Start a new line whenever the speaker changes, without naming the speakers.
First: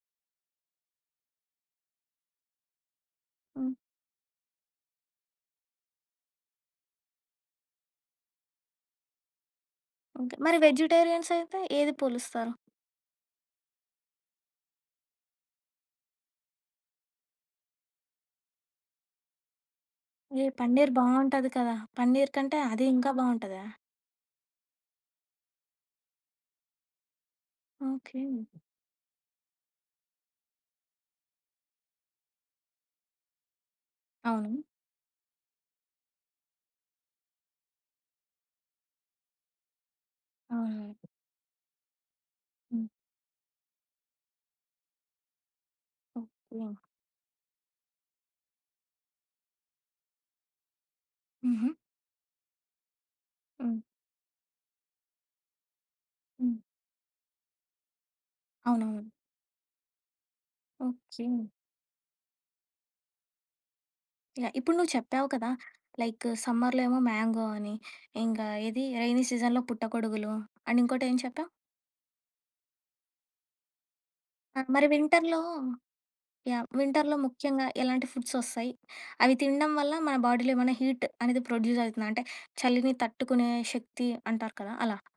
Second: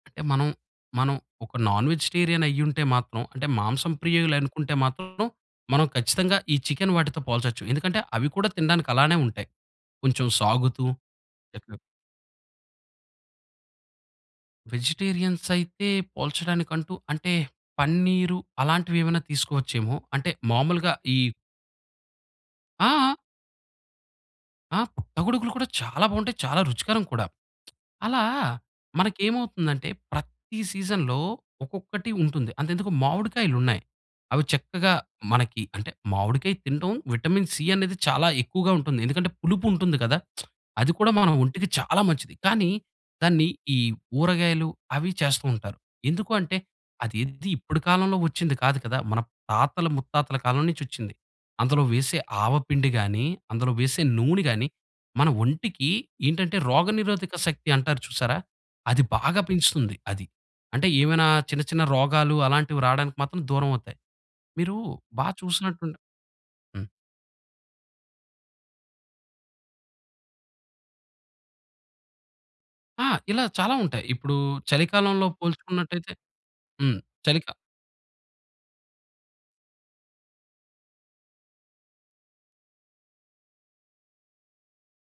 అంటే మనం, మనం ఒక నాన్-వెజిటేరియనయ్యుంటే మాత్రం, అంటే
హ్మ్.
మాంసం ప్రియలనుకుంటే మాత్రం, మనం ఖచ్చితంగా ఈ చికెన్ వాటితో పోల్చొచ్చు. ఎందుకంటే, అవి కూడా తిండానికలానే ఉంటాయి. కొంచెం
అంతే. మరి
సాగుతూ
వెజుటేరియన్సయితే
[unintelligible]
ఏది పోలుస్తారు?
వెజిటేరియన్సైతే పోల్చడానికంటూ అంటే, పన్నీరు అలాంటివేవన్నా తీసుకోవచ్చోమో. అంటే
ఏహ్! పన్నీర్
మామూలుగా ఈ
బావుంటది కదా! పన్నీర్ కంటే అదీ ఇంకా
ఆ!
బావుంటదా?
ఆ! పుట్టగొడుగులు కూడా చాలా బాగుంటాయి, చాలా రుచికరం కూడా. అలా
ఓకే.
మనకేమవుతుందంటే, ప్రతి సీజన్‌లో ఒక్కొక్కటి ఉంటుంది. అంతెందుకు మామిడికాయలున్నాయి, అవి
అవును.
చక్కగా మనకి అంటే, మామిడికాయ తింటం విటమిన్ సి అన్నది చాలా ఎక్కువగా ఉంటుంది. ఎందుకంటే, పులుపుంటుంది కదా!
ఆహా!
అది కూడా మన ఒంటికి చాలా మంచిది. కానీ
హ్మ్.
దాన్ని ఈ ఊరగాయలు అవి చేస్తూ ఉంటారు. ఎందుకూ అంటే,
ఓకే.
అది ఎది, ఇప్పుడకాలంలో ఒచ్చింది కాదు కదా! మన తాతల ముత్తాతల కాలం నుంచొచ్చింది.
హుహు.
అందులో వేసే ఆవపిండి గాని, అందులో
హ్మ్.
వేసే నూనె గాని, మన ఒంటికి ఏంటంటే
హ్మ్.
రోగనిరోధక శక్తి అంటారు చూసారా? అది
అవునవును.
బాగా పెంచుతుంది అది. అంటే ఏమైనా
ఓకే.
చిన్న చిన్న రోగాలు అలాంటివి రాడానికి మాత్రం దూరమవుతయి.
యాహ్!
మీరు
ఇప్పుడు నువ్వు
బా
చెప్పావు కదా!
చూసినట్టుండే
లైక్ సమ్మర్‌లో
హ్మ్.
ఏమో మ్యాంగో అని, ఇంకా ఏది రెయినీ సీజన్‌లో పుట్టకొడుగులు, అండ్ ఇంకోటేం చెప్పావు?
ఆ! ఇలా చాలా ఉంటాయి. ఇప్పుడూ
ఆ! మరి
చలికాలంలో
వింటర్‌లో
పోల్చుకున్నట్టయితే
యాహ్!
హ్మ్.
వింటర్‌లో
చలికా
ముఖ్యంగా ఎలాంటి ఫుడ్సొస్తాయి? అవి తిండం వల్ల, మన బాడీలో ఏమైనా హీట్ అనేది ప్రొడ్యూజైతుందా? అంటే, చలిని తట్టుకునే శక్తి అంటారు కదా! అలా.